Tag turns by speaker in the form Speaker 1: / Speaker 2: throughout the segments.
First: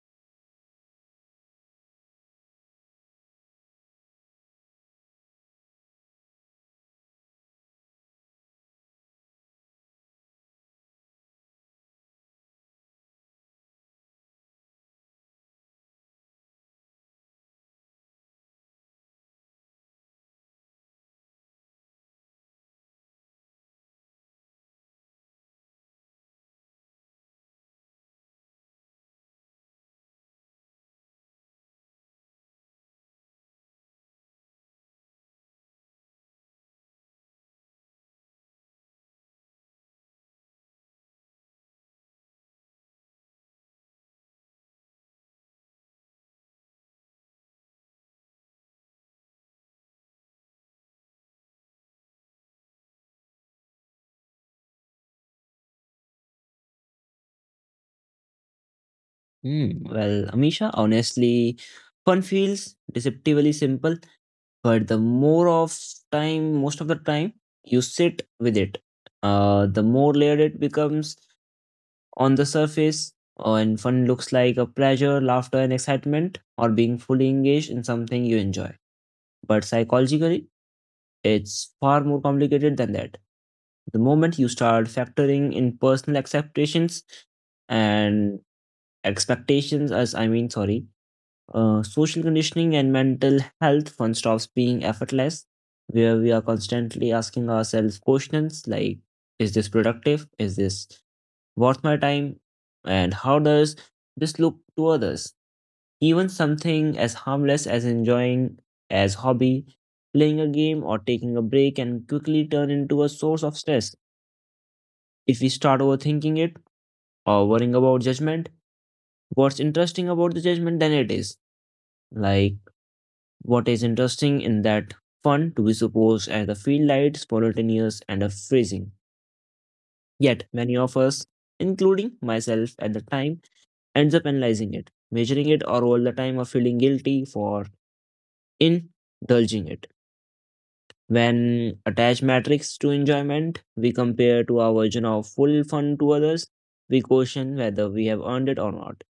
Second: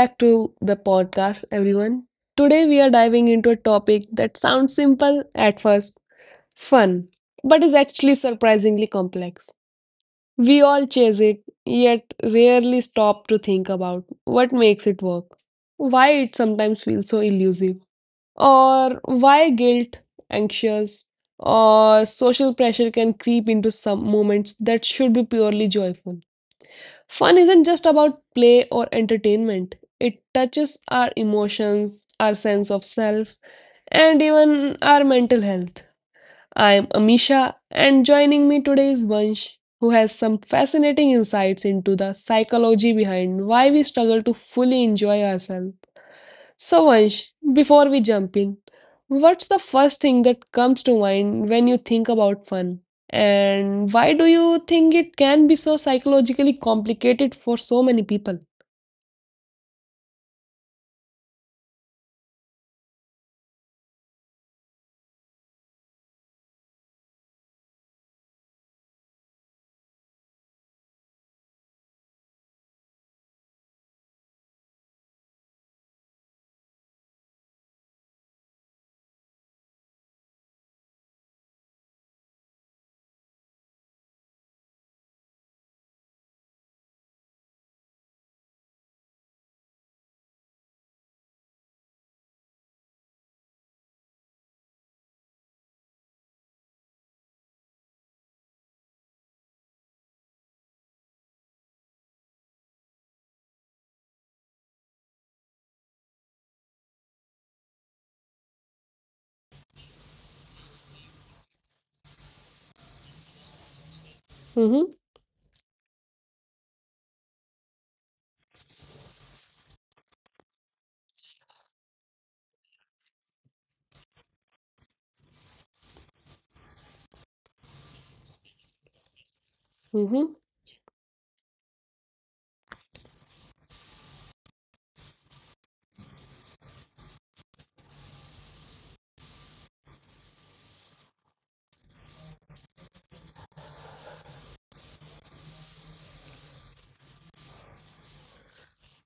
Speaker 1: back to the podcast, everyone. Today, we are diving into a topic that sounds simple at first, fun, but is actually surprisingly complex. We all chase it, yet rarely stop to think about what makes it work, why it sometimes feels so elusive, or why guilt, anxious, or social pressure can creep into some moments that should be purely joyful. Fun isn't just about play or entertainment, it touches our emotions, our sense of self, and even our mental health. I'm Amisha, and joining me today is Vansh, who has some fascinating insights into the psychology behind why we struggle to fully enjoy ourselves. So, Ansh, before we jump in, what's the first thing that comes to mind when you think about fun? And why do you think it can be so psychologically complicated for so many people?
Speaker 2: Hmm. Well, Amisha, honestly, fun feels deceptively simple, but the more of time, most of the time, you sit with it, the more layered it becomes on the surface. And fun looks like a pleasure, laughter, and excitement, or being fully engaged in something you enjoy. But psychologically, it's far more complicated than that. The moment you start factoring in personal acceptations and expectations, as I mean, sorry, social conditioning and mental health fun stops being effortless, where we are constantly asking ourselves questions like, is this productive? Is this worth my time? And how does this look to others? Even something as harmless as enjoying as hobby, playing a game or taking a break can quickly turn into a source of stress
Speaker 1: Mm-hmm,
Speaker 2: if we start overthinking it or worrying about judgment. What's interesting about the judgment then it is like What is interesting in that fun to be supposed as the field lights, spontaneous and a freezing.
Speaker 1: mm-hmm,
Speaker 2: Yet many of us, including myself at the time, ends up analyzing it, measuring it or all the time of feeling guilty for indulging it. When attached metrics to enjoyment, we compare to our version of full fun to others, we question whether we have earned it or not.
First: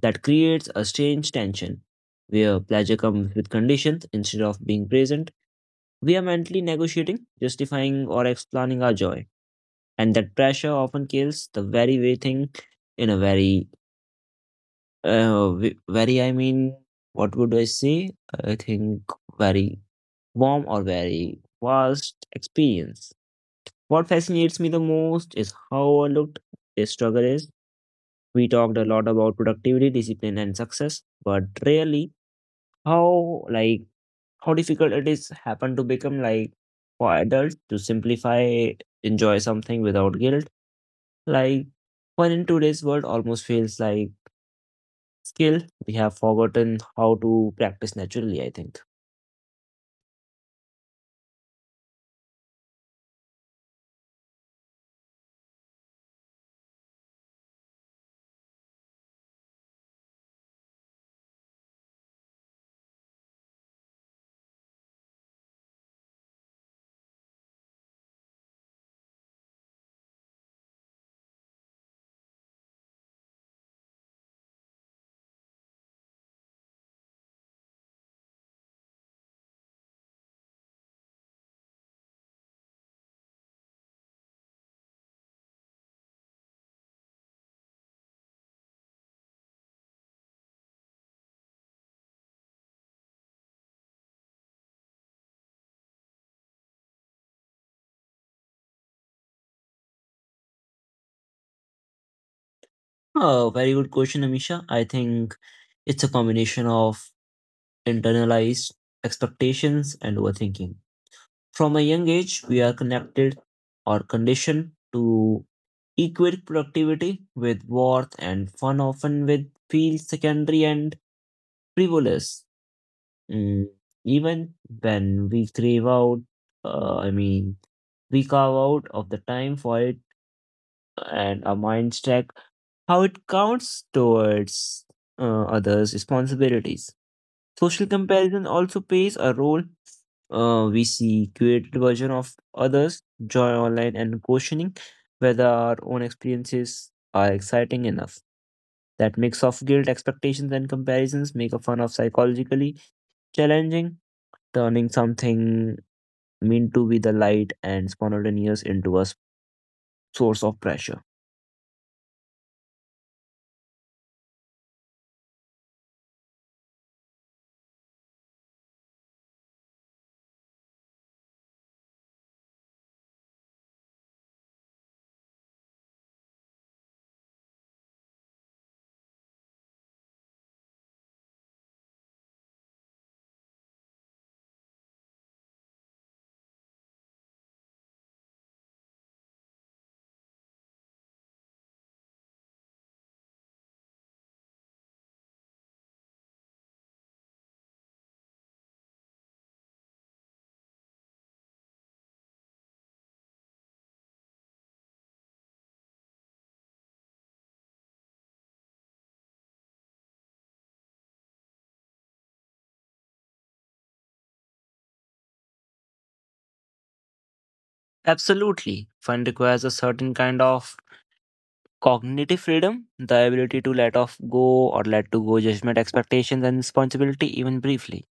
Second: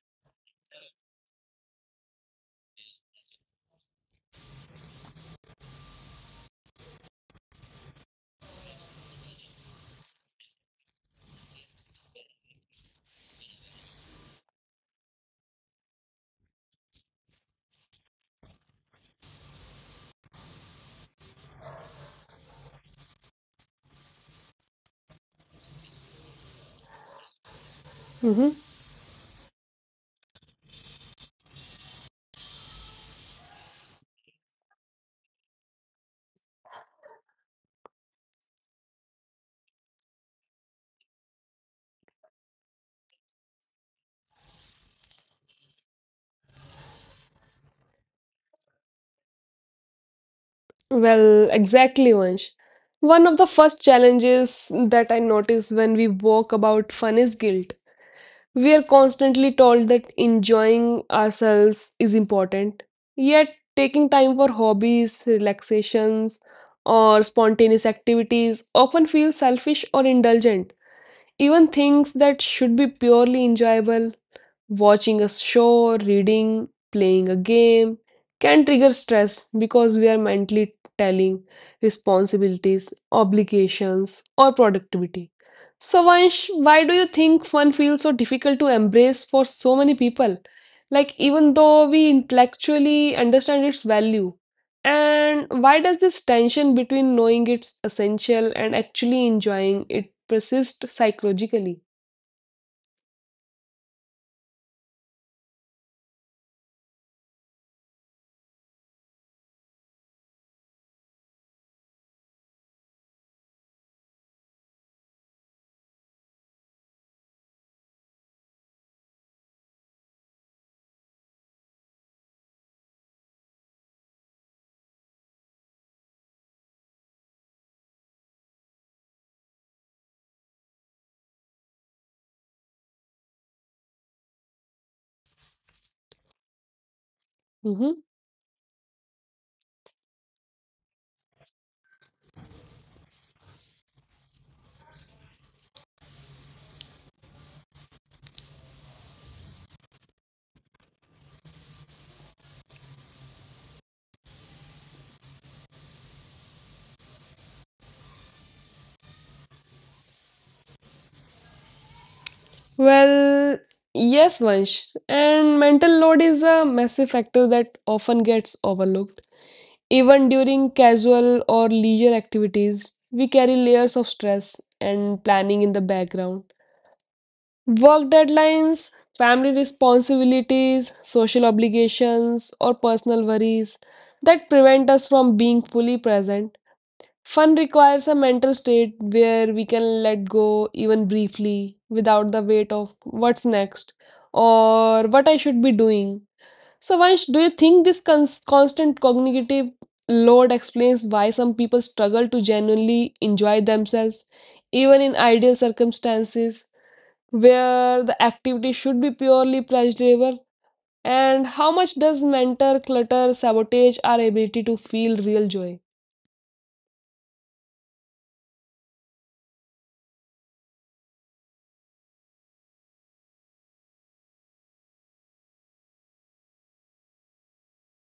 Speaker 2: That creates a strange tension where pleasure comes with conditions instead of being present. We are mentally negotiating, justifying, or explaining our joy. And that pressure often kills the very way thing in a very, ve- very, I mean, what would I say? I think very warm or very vast experience. What fascinates me the most is how overlooked this struggle is.
Speaker 1: mm-hmm.
Speaker 2: We talked a lot about productivity, discipline, and success, but really how like how difficult it is happen to become like for adults to simplify enjoy something without guilt like when in today's world almost feels like skill we have forgotten how to practice naturally I think.
Speaker 1: Well, exactly, Vansh. One of the first challenges that I notice when we walk about fun is guilt. We are constantly told that enjoying ourselves is important, yet, taking time for hobbies, relaxations, or spontaneous activities often feels selfish or indulgent. Even things that should be purely enjoyable, watching a show, reading, playing a game, can trigger stress because we are mentally telling responsibilities, obligations, or productivity. So, Vansh, why do you think fun feels so difficult to embrace for so many people? Like, even though we intellectually understand its value, and why does this tension between knowing it's essential and actually enjoying it persist psychologically?
Speaker 2: Oh, very good question, Amisha. I think it's a combination of internalized expectations and overthinking. From a young age we are connected or conditioned to equate productivity with worth and fun often with feels secondary and frivolous. Mm, Even when we crave out, I mean, we carve out of the time for it and our minds track how it counts towards others' responsibilities. Social
Speaker 1: Mhm.
Speaker 2: comparison also plays a role. We see curated version of others, joy online, and questioning whether our own experiences are exciting enough. That mix of guilt, expectations, and comparisons make a fun of psychologically challenging, turning something meant to be the light and spontaneous into source of pressure.
Speaker 1: Well, yes, Vansh. And mental load is a massive factor that often gets overlooked. Even during casual or leisure activities, we carry layers of stress and planning in the background. Work deadlines, family responsibilities, social obligations, or personal worries that prevent us from being fully present. Fun requires a mental state where we can let go even briefly without the weight of what's next or what I should be doing. So, Vansh, do you think this constant cognitive load explains why some people struggle to genuinely enjoy themselves, even in ideal circumstances where the activity should be purely pleasurable? And how much does mental clutter sabotage our ability to feel real joy?
Speaker 2: Absolutely. Fun requires a certain kind of cognitive freedom, the ability to let off go or let to go judgment, expectations, and responsibility, even briefly.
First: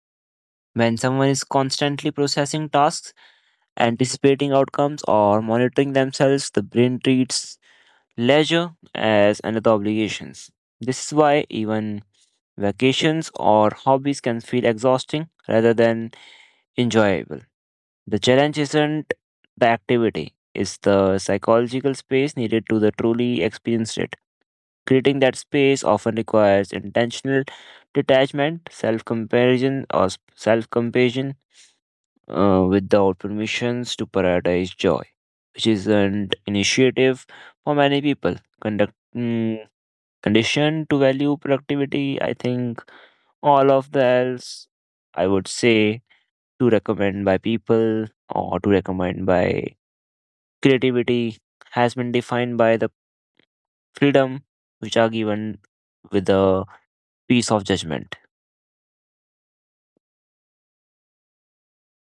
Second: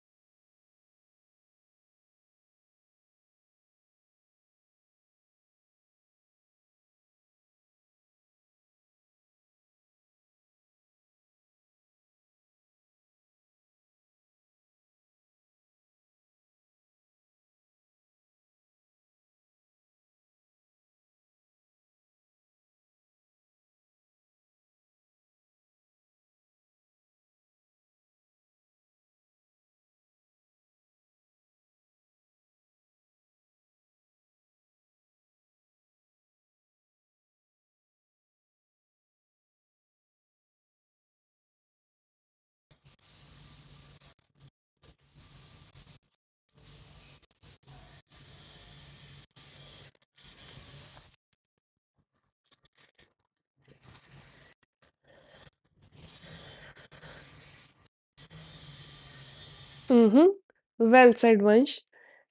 Speaker 2: When someone is constantly processing tasks, anticipating outcomes, or monitoring themselves, the brain treats leisure as another obligation. This is why even vacations or hobbies can feel exhausting rather than enjoyable. The challenge isn't the activity, it's the psychological space needed to the truly experience it. Creating that space often requires intentional detachment, self comparison, or self compassion without permissions to prioritize joy, which is an initiative for many people. Conduct, mm, Conditioned to value productivity, I think all of the else, I would say to recommend by people or to recommend by creativity has been defined by the freedom which are given with the piece of judgment.
Speaker 1: Mm-hmm. Well said, Vansh.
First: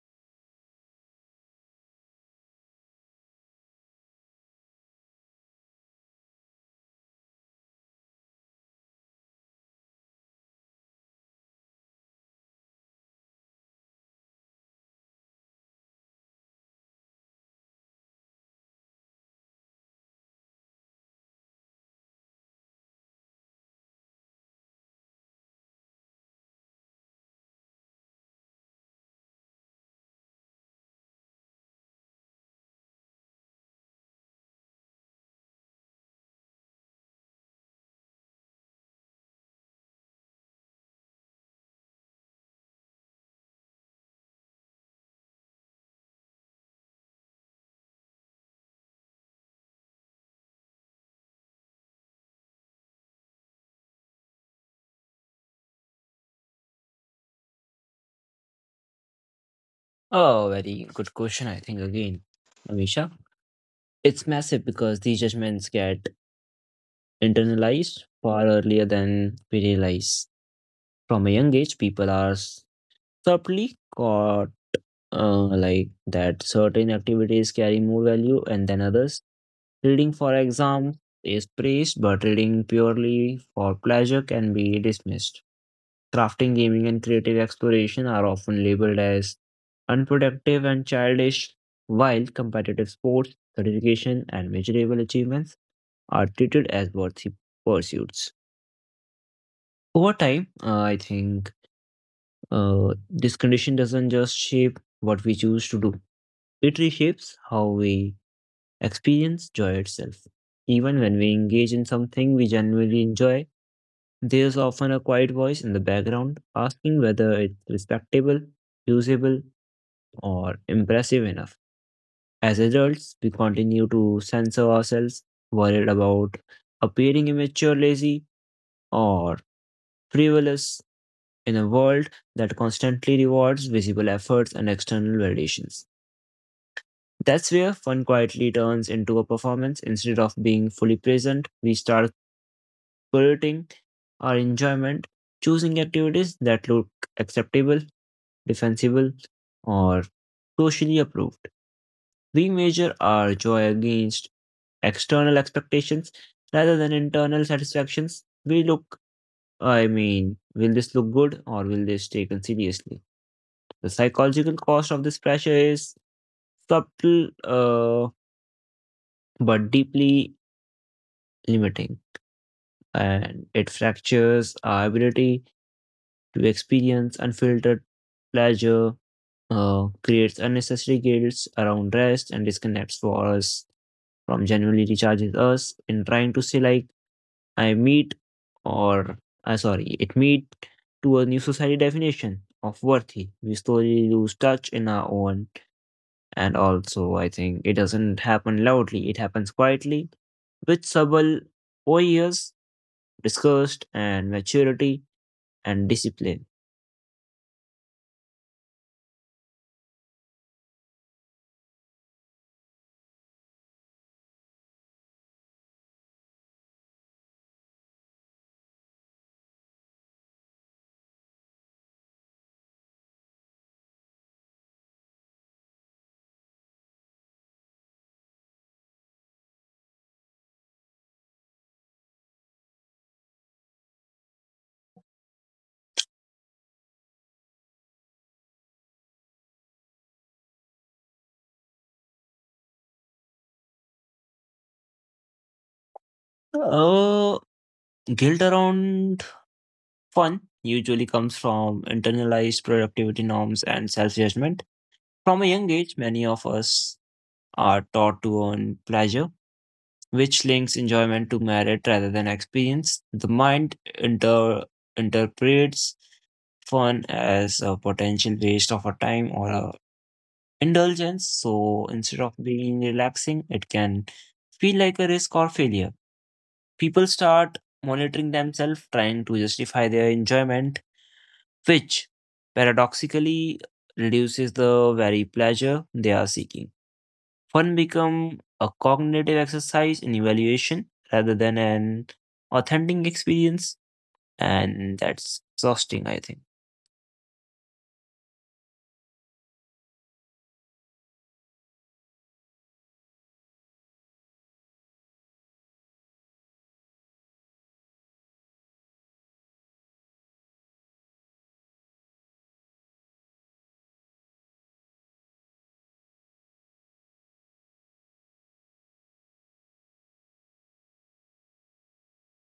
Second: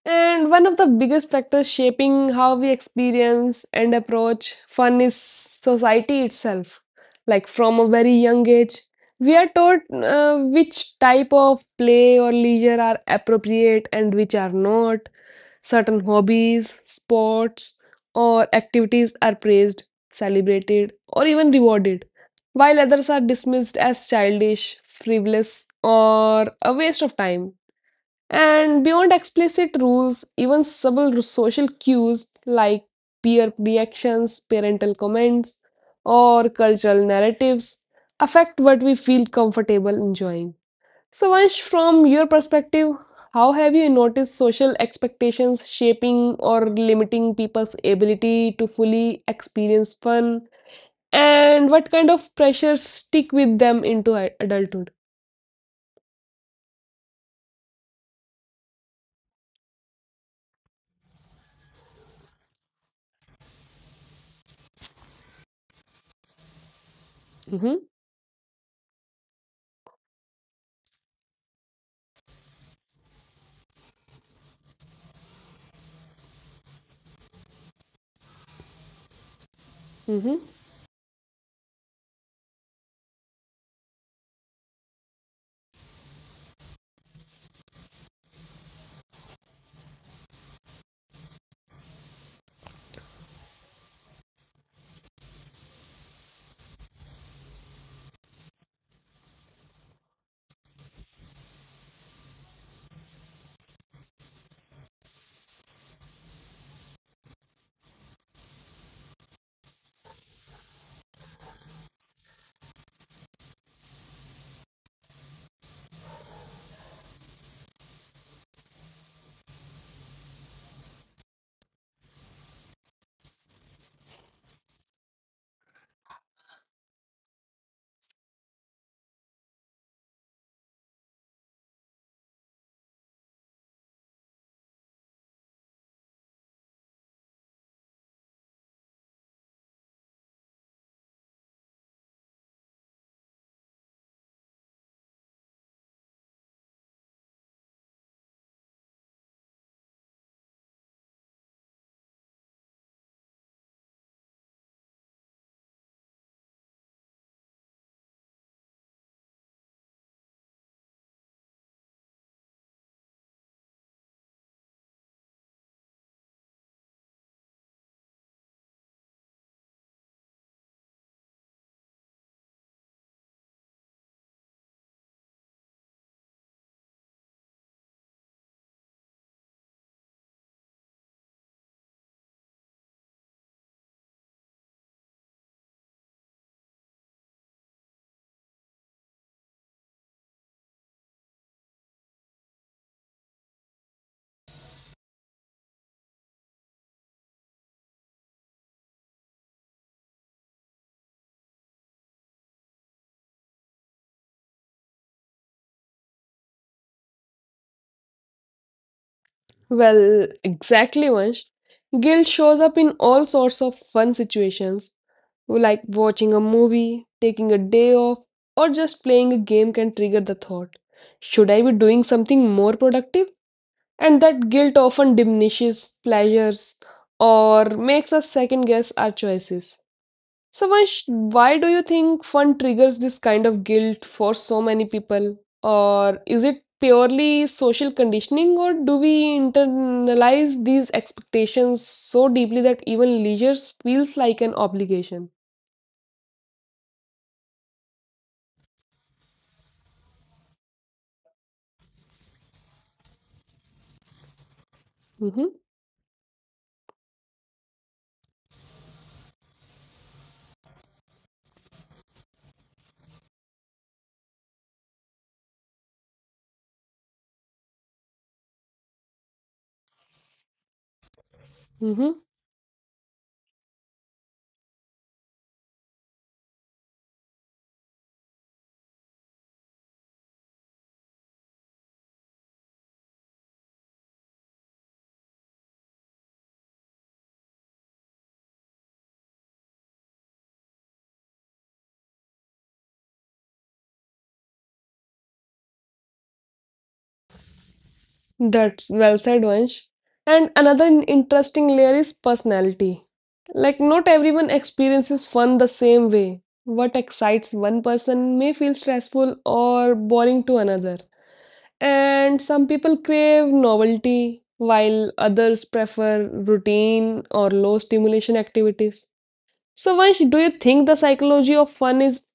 Speaker 1: And one of the biggest factors shaping how we experience and approach fun is society itself. Like, from a very young age, we are taught which type of play or leisure are appropriate and which are not. Certain hobbies, sports, or activities are praised, celebrated, or even rewarded, while others are dismissed as childish, frivolous, or a waste of time. And beyond explicit rules, even subtle social cues like peer reactions, parental comments, or cultural narratives affect what we feel comfortable enjoying. So, Vansh, from your perspective, how have you noticed social expectations shaping or limiting people's ability to fully experience fun? And what kind of pressures stick with them into adulthood?
Speaker 2: Oh, very good question, I think, again, Amisha. It's massive because these judgments get internalized far earlier
Speaker 1: Mm-hmm.
Speaker 2: than we realize. From a young age, people are subtly caught like that certain activities carry more value and than others. Reading for exam is
Speaker 1: Mm-hmm.
Speaker 2: praised, but reading purely for pleasure can be dismissed. Crafting, gaming, and creative exploration are often labeled as unproductive and childish, while competitive sports, certification, and measurable achievements are treated as worthy pursuits. Over time, I think this condition doesn't just shape what we choose to do, it reshapes how we experience joy itself. Even when we engage in something we genuinely enjoy, there's often a quiet voice in the background asking whether it's respectable, usable, or impressive enough. As adults, we continue to censor ourselves, worried about appearing immature, lazy, or frivolous in a world that constantly rewards visible efforts and external validations. That's where fun quietly turns into a performance instead of being fully present. We start polluting our enjoyment, choosing activities that look acceptable, defensible, or socially approved. We measure our joy against external expectations rather than internal satisfactions. We look, I mean, Will this look good or will this taken seriously? The psychological cost of this pressure is subtle but deeply limiting, and it fractures our ability to experience unfiltered pleasure, creates unnecessary guilt around rest and disconnects for us from genuinely recharges us in trying to say like I meet or sorry it meet to a new society definition of worthy. We slowly lose touch in our own, and also I think it doesn't happen loudly, it happens quietly with subtle 4 years discussed and maturity and discipline.
Speaker 1: Well, exactly, Vansh. Guilt shows up in all sorts of fun situations, like watching a movie, taking a day off, or just playing a game can trigger the thought, should I be doing something more productive? And that guilt often diminishes pleasures or makes us second guess our choices. Samash, why do you think fun triggers this kind of guilt for so many people? Or is it purely social conditioning, or do we internalize these expectations so deeply that even leisure feels like an obligation?
Speaker 2: Uh, Guilt around fun usually comes from internalized productivity norms and self judgment. From a
Speaker 1: Mm-hmm.
Speaker 2: young age, many of us are taught to earn pleasure, which links enjoyment to merit rather than experience. Interprets fun as a potential waste of our time or a indulgence. So instead
Speaker 1: Mm-hmm.
Speaker 2: of being relaxing, it can feel like a risk or failure. People start monitoring themselves, trying to justify their enjoyment which paradoxically reduces the very pleasure they are seeking. Fun become a cognitive exercise in evaluation rather than an authentic experience, and that's exhausting, I think.
Speaker 1: That's well said, Vansh. And another interesting layer is personality. Like, not everyone experiences fun the same way. What excites one person may feel stressful or boring to another. And some people crave novelty, while others prefer routine or low stimulation activities. So, Vansh, do you think the psychology of fun is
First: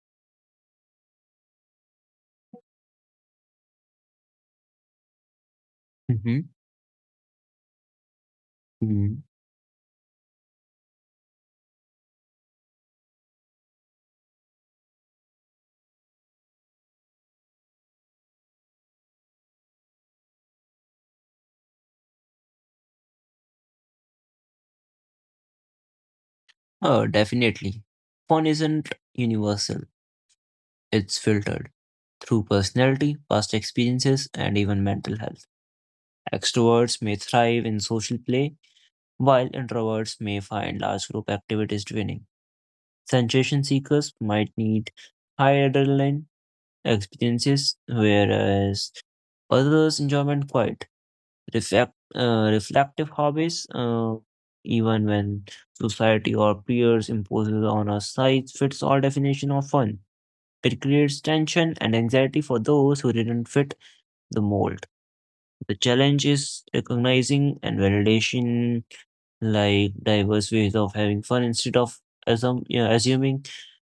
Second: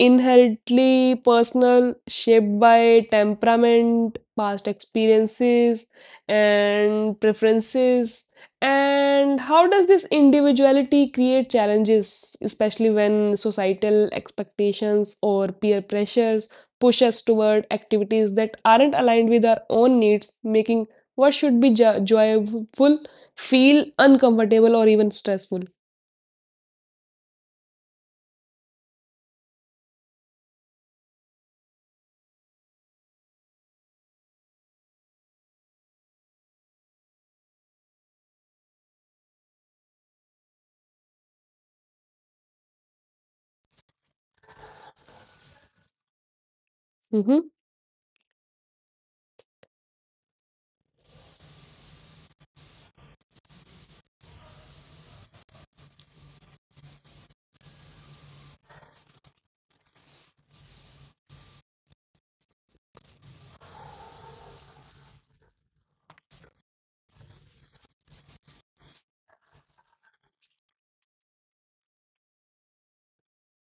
Speaker 1: inherently personal, shaped by temperament, past experiences, and preferences?
Speaker 2: hmm
Speaker 1: And how does this individuality create challenges, especially when societal expectations or peer pressures push us toward activities that aren't aligned with our own needs, making what should be joyful feel uncomfortable or even stressful?
Speaker 2: Oh, definitely. Fun isn't universal, it's filtered through personality, past experiences, and even mental health. Extroverts may thrive in social play, while introverts may find large group activities draining. Sensation seekers might need high adrenaline
Speaker 1: Mm-hmm.
Speaker 2: experiences, whereas others enjoyment quiet, reflective hobbies, even when society or peers imposes on a size fits all definition of fun. It creates tension and anxiety for those who didn't fit the mold. The challenge is recognizing and validation like diverse ways of having fun instead of assuming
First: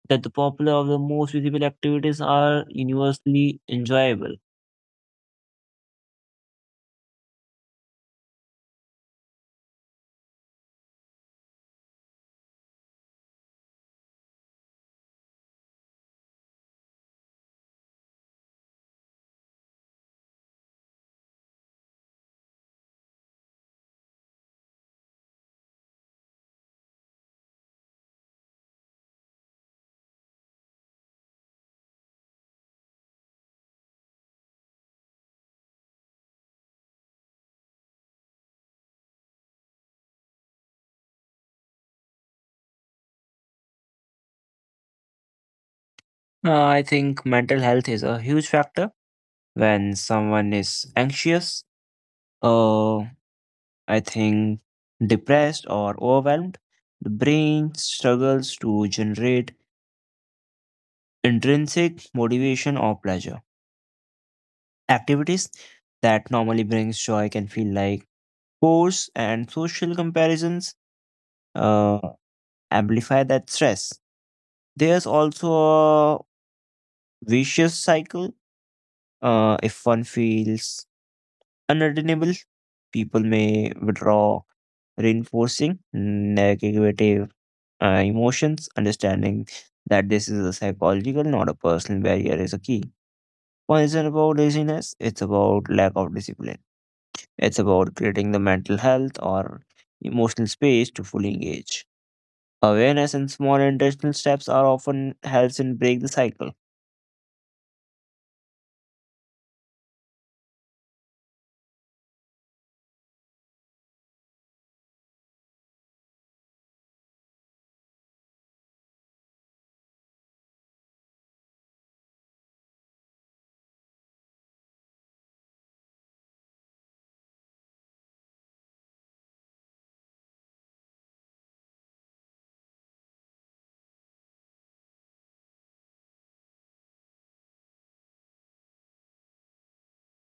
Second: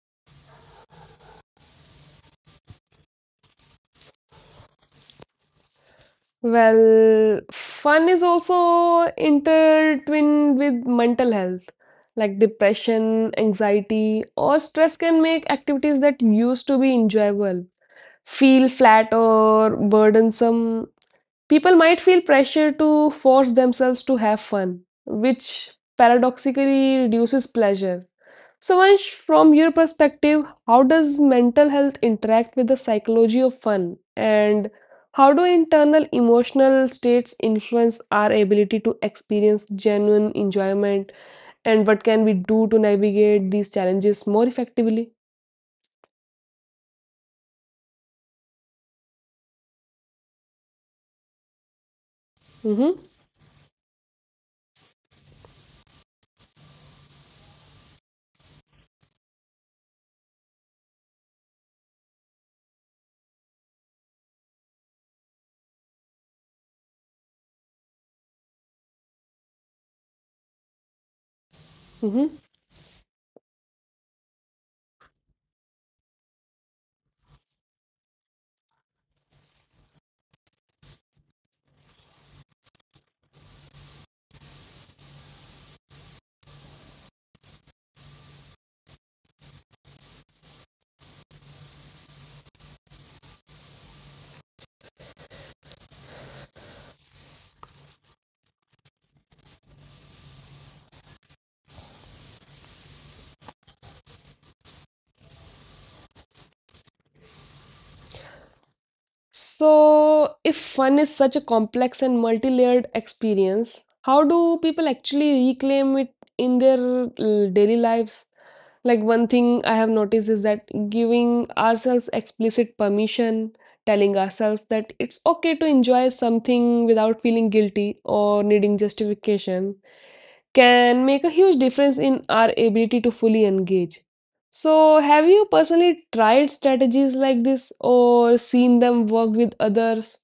Speaker 2: that the popular or the most visible activities are universally enjoyable.
Speaker 1: Well, fun is also intertwined with mental health, like depression, anxiety, or stress can make activities that used to be enjoyable feel flat or burdensome. People might feel pressure to force themselves to have fun, which paradoxically reduces pleasure. So, Ansh, from your perspective, how does mental health interact with the psychology of fun? And how do internal emotional states influence our ability to experience genuine enjoyment? And what can we do to navigate these challenges more effectively?
Speaker 2: I think mental health is a huge factor when someone is anxious. Uh,
Speaker 1: Mm-hmm,
Speaker 2: I think Depressed or overwhelmed, the brain struggles to generate intrinsic motivation or pleasure. Activities that normally brings joy can feel like force, and social comparisons uh,
Speaker 1: mm-hmm.
Speaker 2: amplify that stress. There's also vicious cycle. If one feels unredeemable, people may withdraw, reinforcing negative emotions. Understanding that this is a psychological, not a personal barrier, is a key. One is it about laziness, it's about lack of discipline. It's about creating the mental health or emotional space to fully engage. Awareness and small intentional steps are often helps in break the cycle.
Speaker 1: So, if fun is such a complex and multi layered experience, how do people actually reclaim it in their daily lives? Like, one thing I have noticed is that giving ourselves explicit permission, telling ourselves that it's okay to enjoy something without feeling guilty or needing justification, can make a huge difference in our ability to fully engage. So, have you personally tried strategies like this or seen them work with others?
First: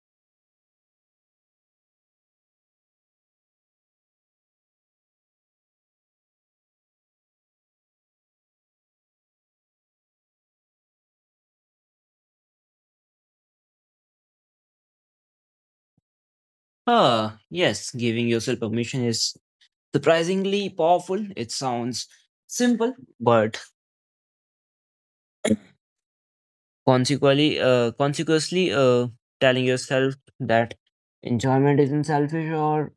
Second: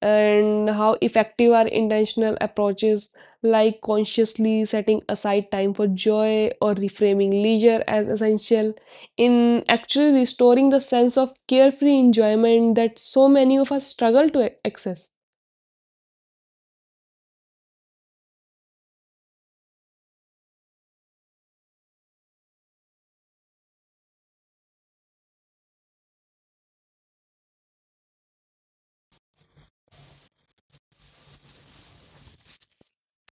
Speaker 1: And how effective are intentional approaches like consciously setting aside time for joy or reframing leisure as essential in actually restoring the sense of carefree enjoyment that so many of us struggle to access?
Speaker 2: Ah, yes, giving yourself permission is surprisingly powerful. It sounds simple, but consequently, telling yourself that enjoyment isn't selfish or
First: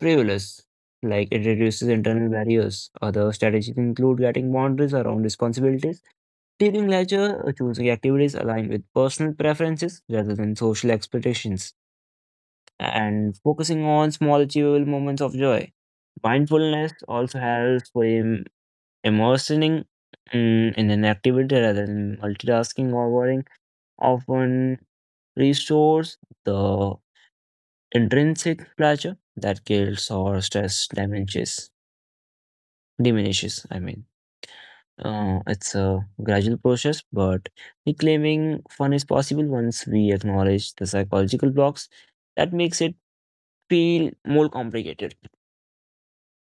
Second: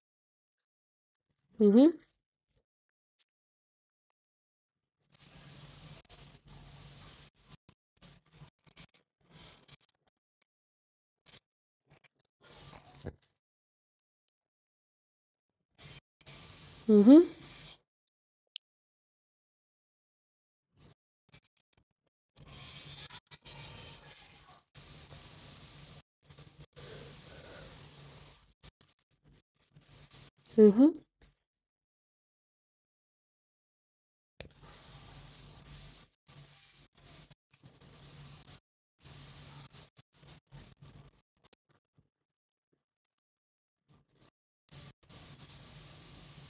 Speaker 2: frivolous, like, it
Speaker 1: Mm-hmm,
Speaker 2: reduces internal barriers. Other strategies include getting boundaries around responsibilities, teaching leisure, or choosing activities aligned with personal preferences rather than social expectations, and focusing on small achievable moments of joy. Mindfulness
Speaker 1: mm-hmm,
Speaker 2: also helps frame immersing in an activity rather than multitasking or worrying often restores the intrinsic pleasure that guilt or stress
Speaker 1: mm-hmm.
Speaker 2: damages, diminishes. It's a gradual process, but reclaiming fun is possible once we acknowledge the psychological blocks that makes it feel more complicated.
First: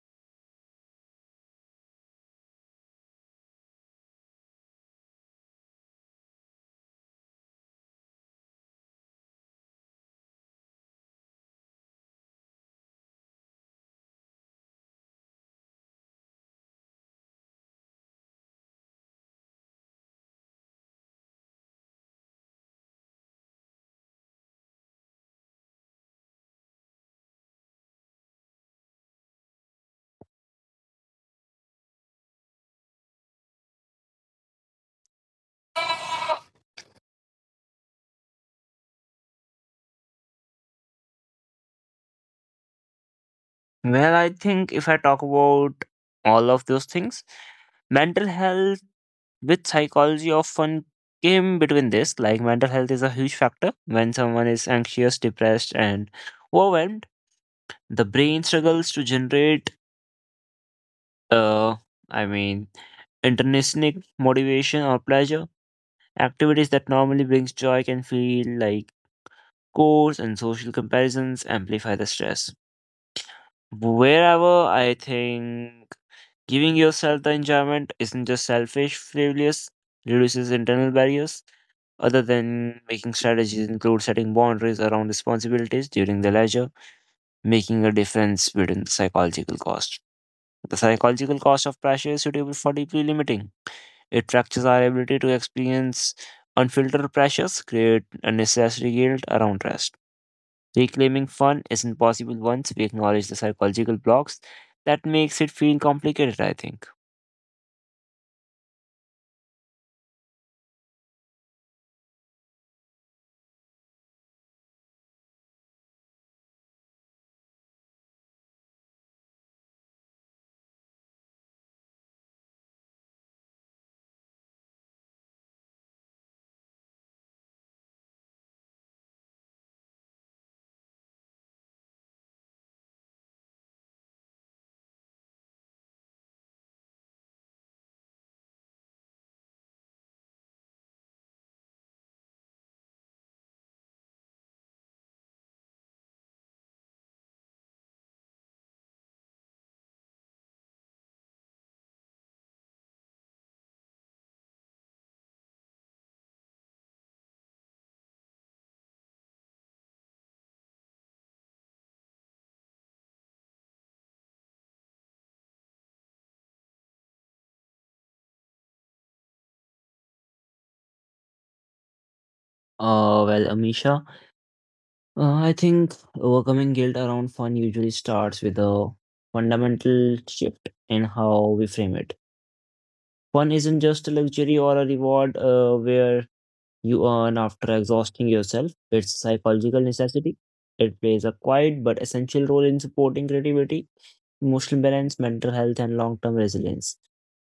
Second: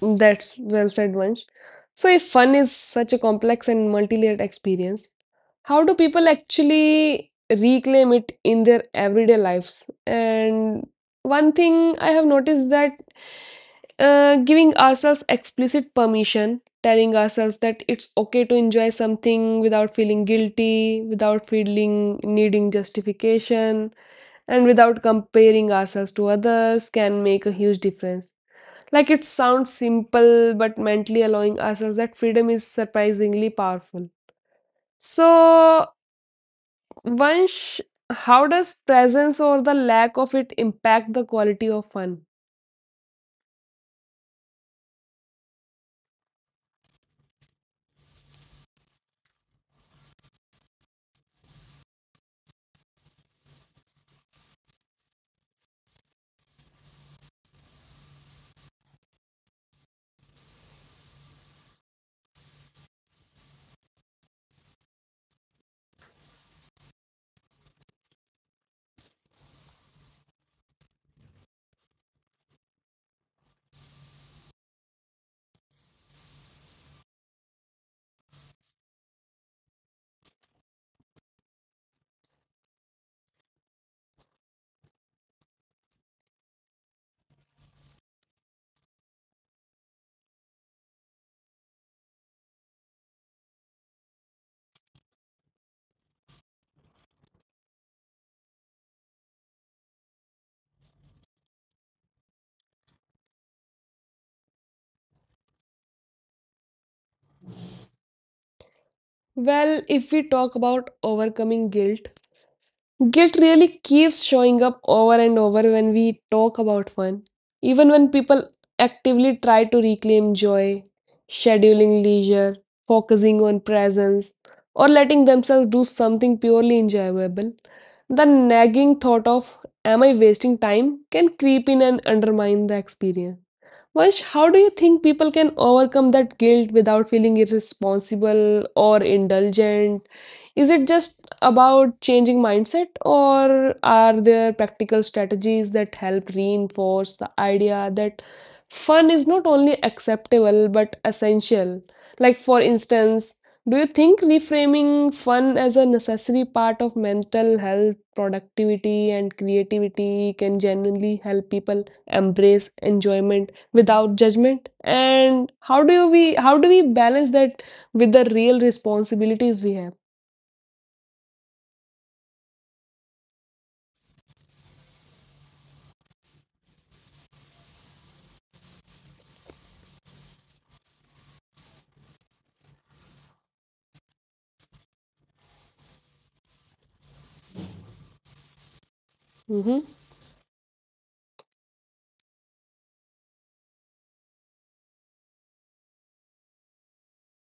Speaker 1: That's well said, Vansh. So, if fun is such a complex and multi-layered experience, how do people actually reclaim it in their everyday lives? And one thing I have noticed that giving ourselves explicit permission, telling ourselves that it's okay to enjoy something without feeling guilty, without feeling needing justification, and without comparing ourselves to others can make a huge difference. Like, it sounds simple, but mentally allowing ourselves that freedom is surprisingly powerful. So, Vansh, how does presence or the lack of it impact the quality of fun?
Speaker 2: Well, I think if I talk about all of those things, mental health with psychology often came between this, like mental health is a huge factor when someone is anxious, depressed and overwhelmed. The brain struggles to generate uh i mean intrinsic motivation or pleasure. Activities that normally brings joy can feel like chores, and social comparisons amplify the stress. Wherever I think giving yourself the enjoyment isn't just selfish frivolous reduces internal barriers. Other than making strategies include setting boundaries around responsibilities during the leisure, making a difference between psychological cost. The psychological cost of pressure is suitable for deeply limiting. It fractures our ability to experience unfiltered pressures, create unnecessary guilt around rest. Reclaiming fun isn't possible once we acknowledge the psychological blocks that makes it feel complicated, I think.
Speaker 1: Well, if we talk about overcoming guilt, guilt really keeps showing up over and over when we talk about fun, even when people actively try to reclaim joy, scheduling leisure, focusing on presence, or letting themselves do something purely enjoyable. The nagging thought of, am I wasting time? Can creep in and undermine the experience. Vash, how do you think people can overcome that guilt without feeling irresponsible or indulgent? Is it just about changing mindset, or are there practical strategies that help reinforce the idea that fun is not only acceptable but essential? Like, for instance, do you think reframing fun as a necessary part of mental health, productivity, and creativity can genuinely help people embrace enjoyment without judgment? And how do we balance that with the real responsibilities we have?
Speaker 2: Well, Amisha, I think overcoming guilt around fun usually starts with a fundamental shift in how we frame it. Fun isn't just a luxury or a reward where you earn after exhausting yourself, it's a psychological
Speaker 1: Mm-hmm,
Speaker 2: necessity. It plays a quiet but essential role in supporting creativity, emotional balance, mental health, and long term resilience.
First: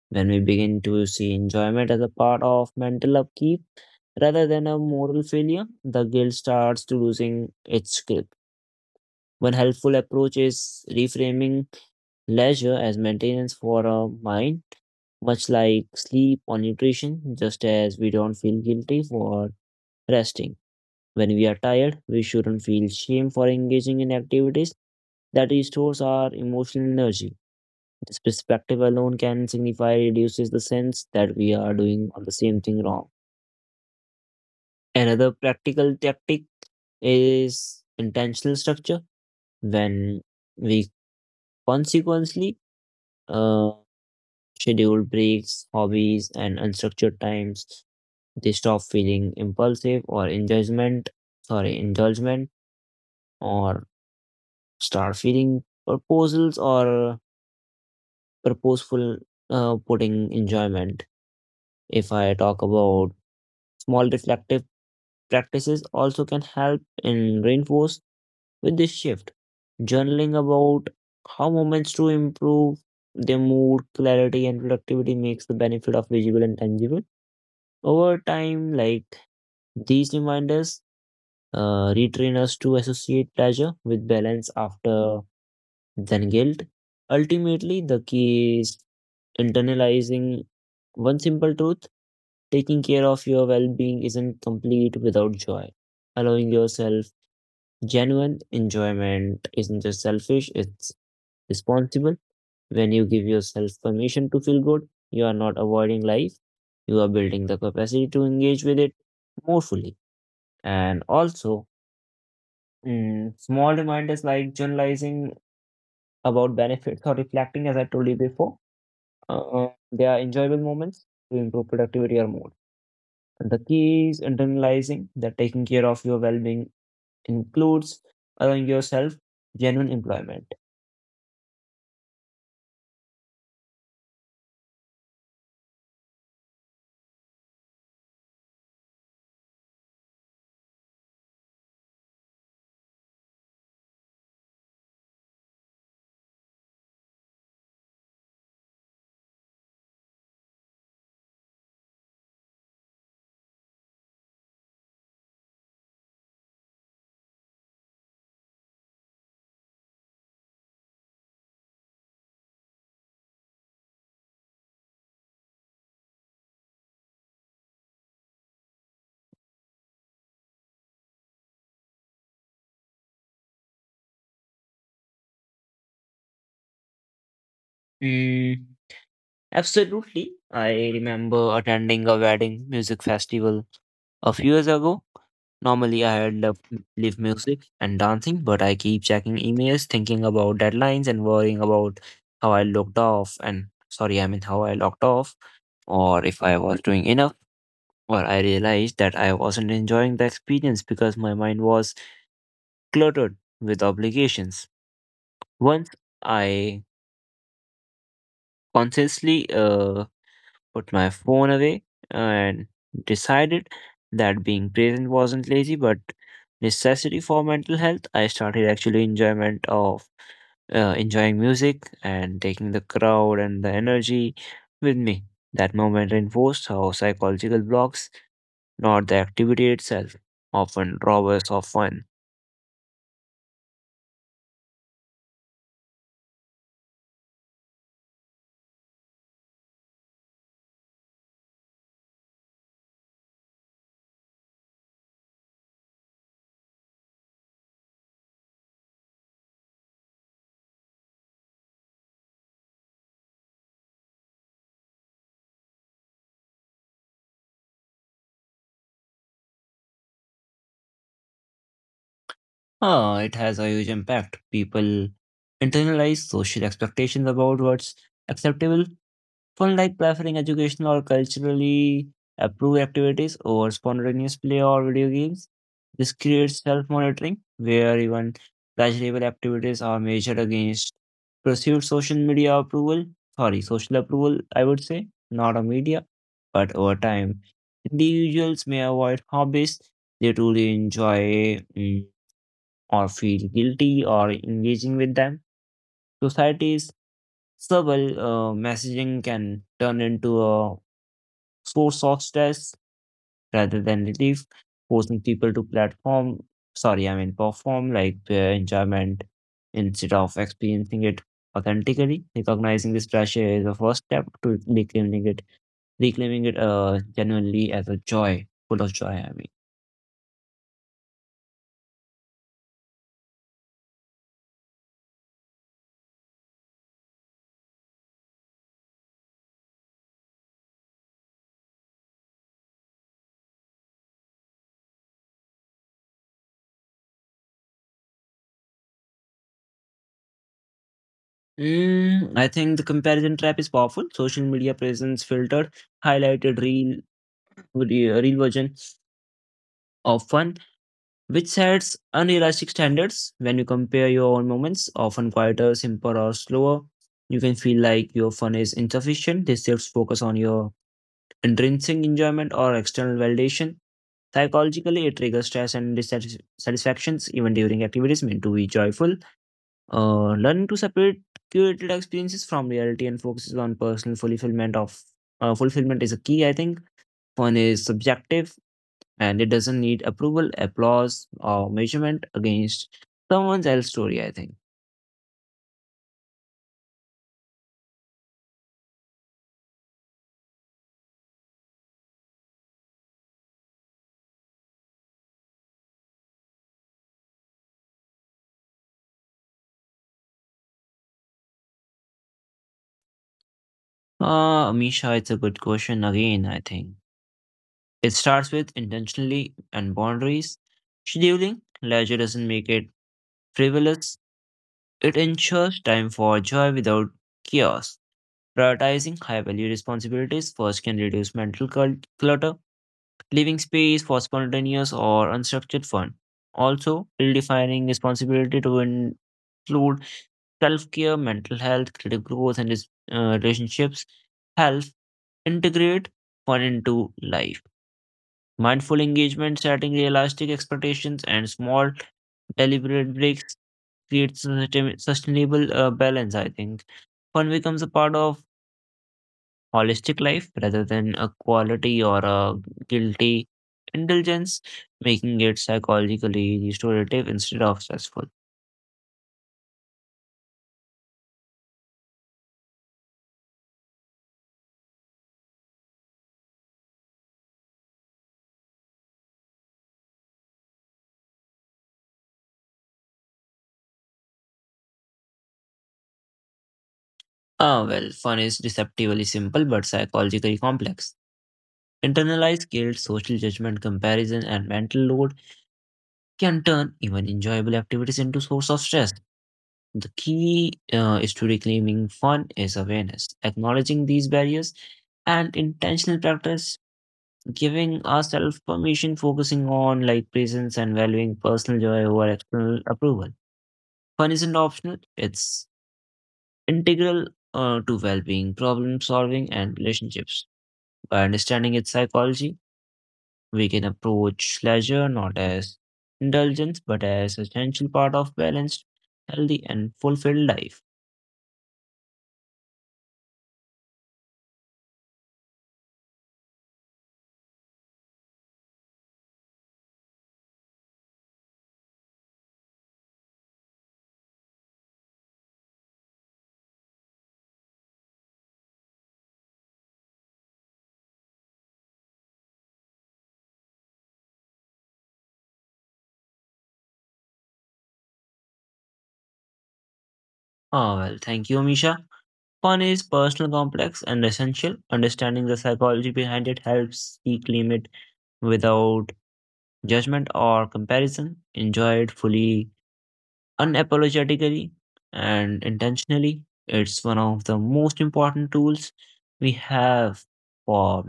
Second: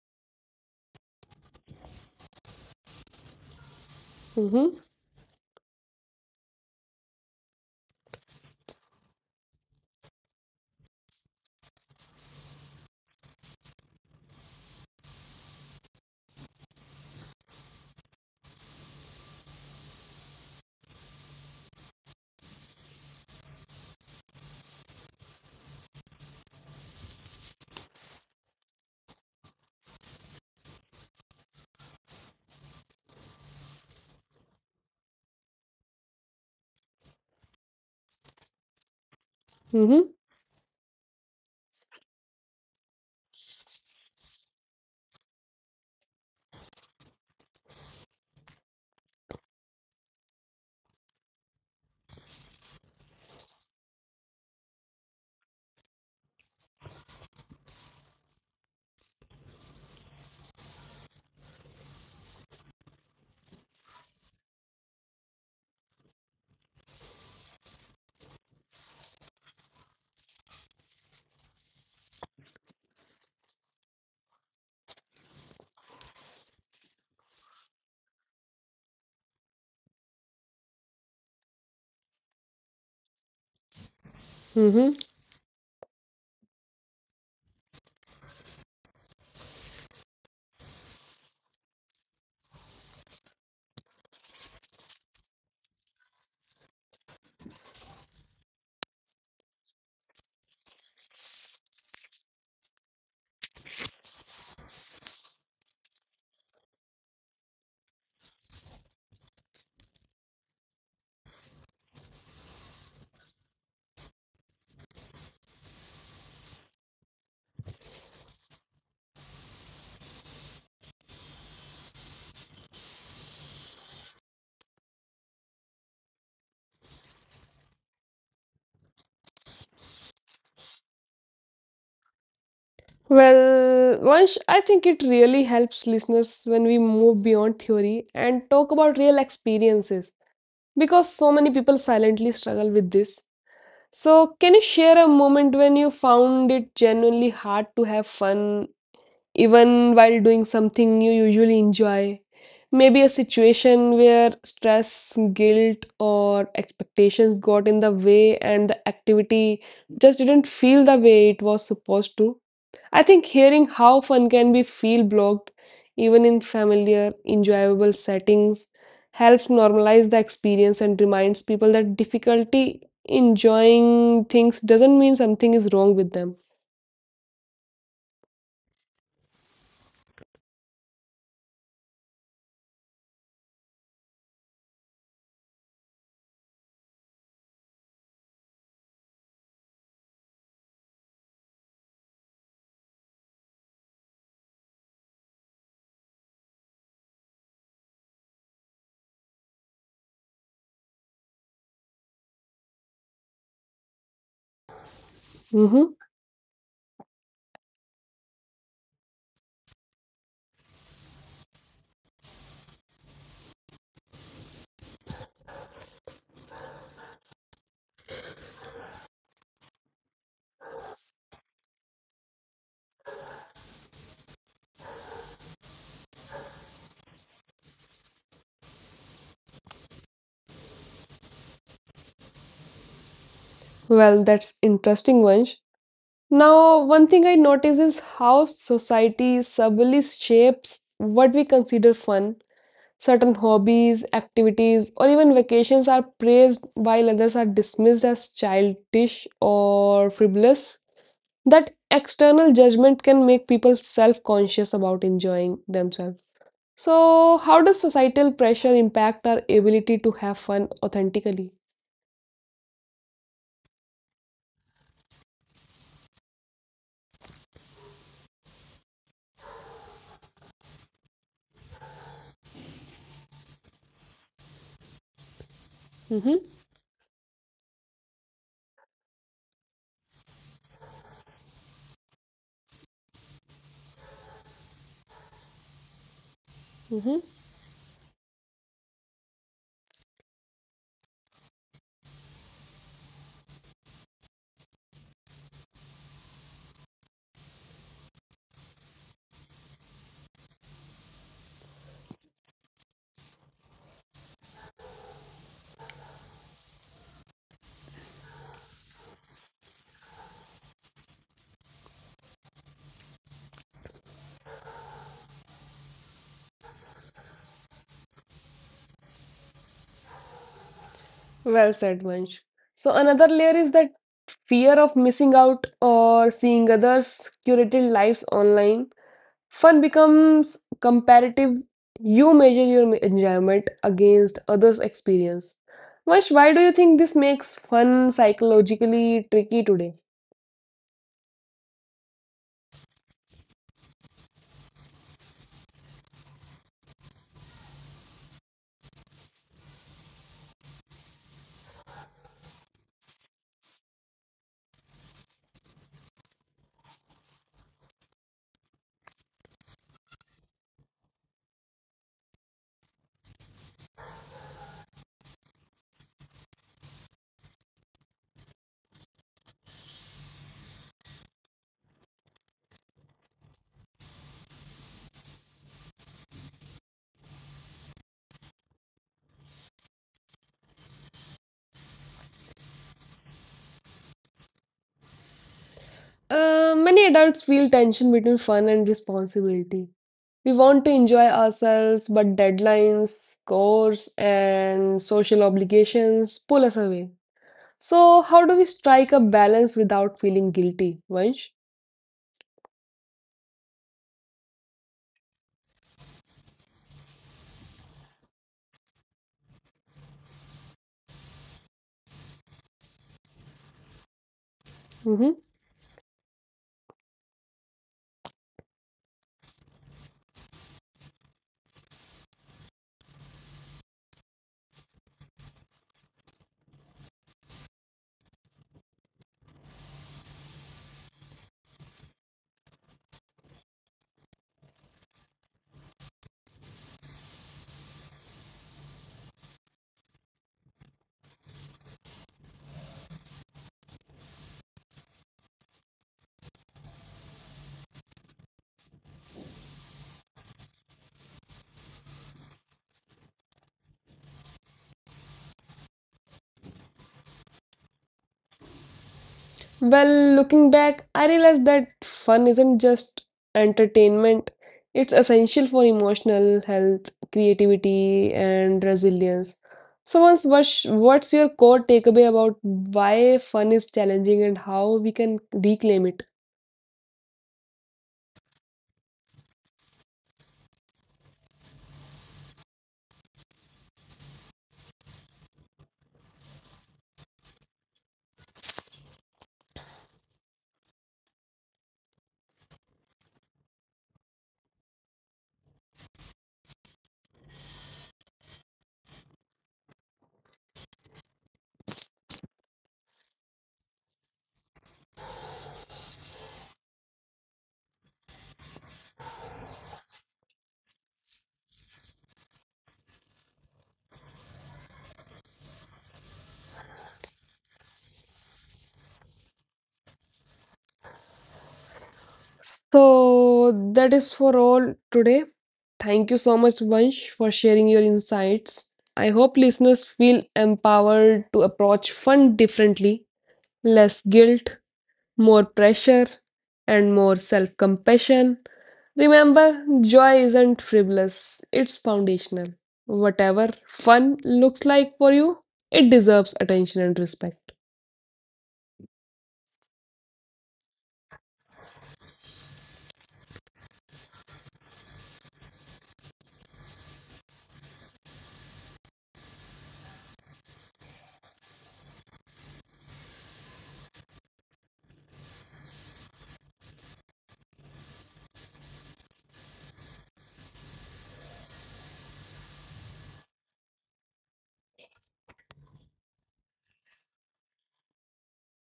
Speaker 2: When we begin to see enjoyment as a part of mental upkeep rather than
Speaker 1: mm-hmm,
Speaker 2: a moral failure, the guilt starts to losing its grip. One helpful approach is reframing leisure as maintenance for our mind, much like sleep or nutrition, just as we don't feel guilty for resting. When we are tired, we shouldn't feel shame for engaging in activities that restores our emotional energy. This perspective alone can signify reduces the sense that we are doing the same thing wrong. Another practical tactic is intentional structure
Speaker 1: mm-hmm,
Speaker 2: when we consequently uh, scheduled breaks, hobbies, and unstructured times. They stop feeling impulsive or indulgent, or start feeling proposals or purposeful putting enjoyment. If I talk about small reflective practices, also can help in reinforce with this shift. Journaling about how moments to improve their mood, clarity, and productivity makes the benefit of visible and tangible. Over time, like these reminders retrain us to associate pleasure with balance
Speaker 1: mm-hmm.
Speaker 2: after than guilt. Ultimately, the key is internalizing one simple truth taking care of your well being isn't complete without joy. Allowing yourself genuine enjoyment isn't just selfish, it's responsible. When you give yourself permission to feel good, you are not avoiding life, you are building the capacity to engage with it more fully. And also, small reminders like journalizing about benefits or reflecting, as I told you before, they are enjoyable moments to improve productivity or mood. And the key is internalizing that taking care of your well being includes allowing yourself genuine employment.
Speaker 1: Well, Vansh, I think it really helps listeners when we move beyond theory and talk about real experiences, because so many people silently struggle with this. So, can you share a moment when you found it genuinely hard to have fun even while doing something you usually enjoy? Maybe a situation where stress, guilt, or expectations got in the way and the activity just didn't feel the way it was supposed to. I think hearing how fun can be feel blocked, even in familiar, enjoyable settings, helps normalize the experience and reminds people that difficulty enjoying things doesn't mean something is wrong with them.
Speaker 2: Mm, absolutely. I remember attending a wedding music festival a few years ago. Normally I had loved live music and dancing, but I keep checking emails, thinking about deadlines and worrying about how I looked off and sorry, I mean how I locked off or if I was doing enough. Or I realized that I wasn't enjoying the experience because my mind was cluttered with obligations. Once
Speaker 1: Hmm.
Speaker 2: I consciously put my phone away, and decided that being present wasn't lazy but necessity for mental health. I started actually enjoyment of enjoying music and taking the crowd and the energy with me. That moment reinforced how psychological blocks, not the activity itself, often rob us of fun.
Speaker 1: Well, that's interesting, Vansh. Now, one thing I notice is how society subtly shapes what we consider fun. Certain hobbies, activities, or even vacations are praised while others are dismissed as childish or frivolous. That external judgment can make people self conscious about enjoying themselves. So, how does societal pressure impact our ability to have fun authentically?
Speaker 2: Ah, it has a huge impact. People internalize social expectations about what's acceptable fun like preferring educational or culturally approved activities over spontaneous play or video games. This creates self monitoring where even pleasurable activities are measured against perceived social approval, I would say, not a media, but over
Speaker 1: Mm-hmm.
Speaker 2: time. Individuals may avoid hobbies they truly enjoy or feel guilty or engaging with them. Society's subtle messaging can turn into a source of stress rather than relief, forcing people to I mean perform like their enjoyment instead of experiencing it authentically. Recognizing this pressure is the first step to reclaiming it genuinely as a joy, full of joy, I mean.
Speaker 1: Well said, Vansh. So another layer is that fear of missing out or seeing others' curated lives online. Fun becomes comparative. You measure your enjoyment against others' experience. Vansh, why do you think this makes fun psychologically tricky today?
Speaker 2: I think the comparison trap is powerful. Social media presence filtered, highlighted real, real version of fun which sets unrealistic standards when you compare your own moments, often quieter, simpler, or slower. You can feel like your fun is insufficient. This shifts focus on your intrinsic enjoyment or external validation. Psychologically, it triggers stress and dissatisfactions even during activities meant to be joyful. Learning to separate curated experiences from reality and focuses on personal fulfillment is a key. I think fun is subjective and it doesn't need approval, applause, or measurement against someone else's story, I think.
Speaker 1: Many adults feel tension between fun and responsibility. We want to enjoy ourselves, but deadlines, scores, and social obligations pull us away. So, how do we strike a balance without feeling guilty, Vansh?
Speaker 2: Misha, it's a good question again, I think. It starts with intentionally and boundaries. Scheduling, leisure doesn't make it frivolous. It
Speaker 1: Hmm.
Speaker 2: ensures time for joy without chaos. Prioritizing high value responsibilities first can reduce mental clutter, leaving space for spontaneous or unstructured fun. Also, redefining responsibility to include self care, mental health, creative growth, and relationships help integrate fun into life. Mindful engagement, setting realistic expectations, and small deliberate breaks creates sustainable balance. I think fun becomes a part of holistic life rather than a quality or a guilty indulgence, making it psychologically restorative instead of stressful.
Speaker 1: Well, looking back, I realized that fun isn't just entertainment, it's essential for emotional health, creativity, and resilience. So, once what's your core takeaway about why fun is challenging and how we can reclaim it?
Speaker 2: Ah, well, fun is deceptively simple but psychologically complex. Internalized guilt, social judgment, comparison, and mental load can turn even enjoyable activities into source of stress. The key is to reclaiming fun is awareness, acknowledging these barriers, and intentional practice, giving ourselves permission, focusing on like presence and valuing personal joy over external approval. Fun isn't optional; it's integral to well-being, problem solving, and relationships. By understanding its psychology, we can approach leisure not as indulgence but as essential part of balanced, healthy and fulfilled life.
Speaker 1: So that is for all today. Thank you so much, Vansh, for sharing your insights. I hope listeners feel empowered to approach fun differently, less guilt, more pressure, and more self compassion. Remember, joy isn't frivolous, it's foundational. Whatever fun looks like for you, it deserves attention and respect.
Speaker 2: Ah well, thank you, Misha. Fun is personal, complex and essential. Understanding the psychology behind it helps you claim it without judgment or comparison. Enjoy it fully, unapologetically and intentionally. It's one of the most important tools we have for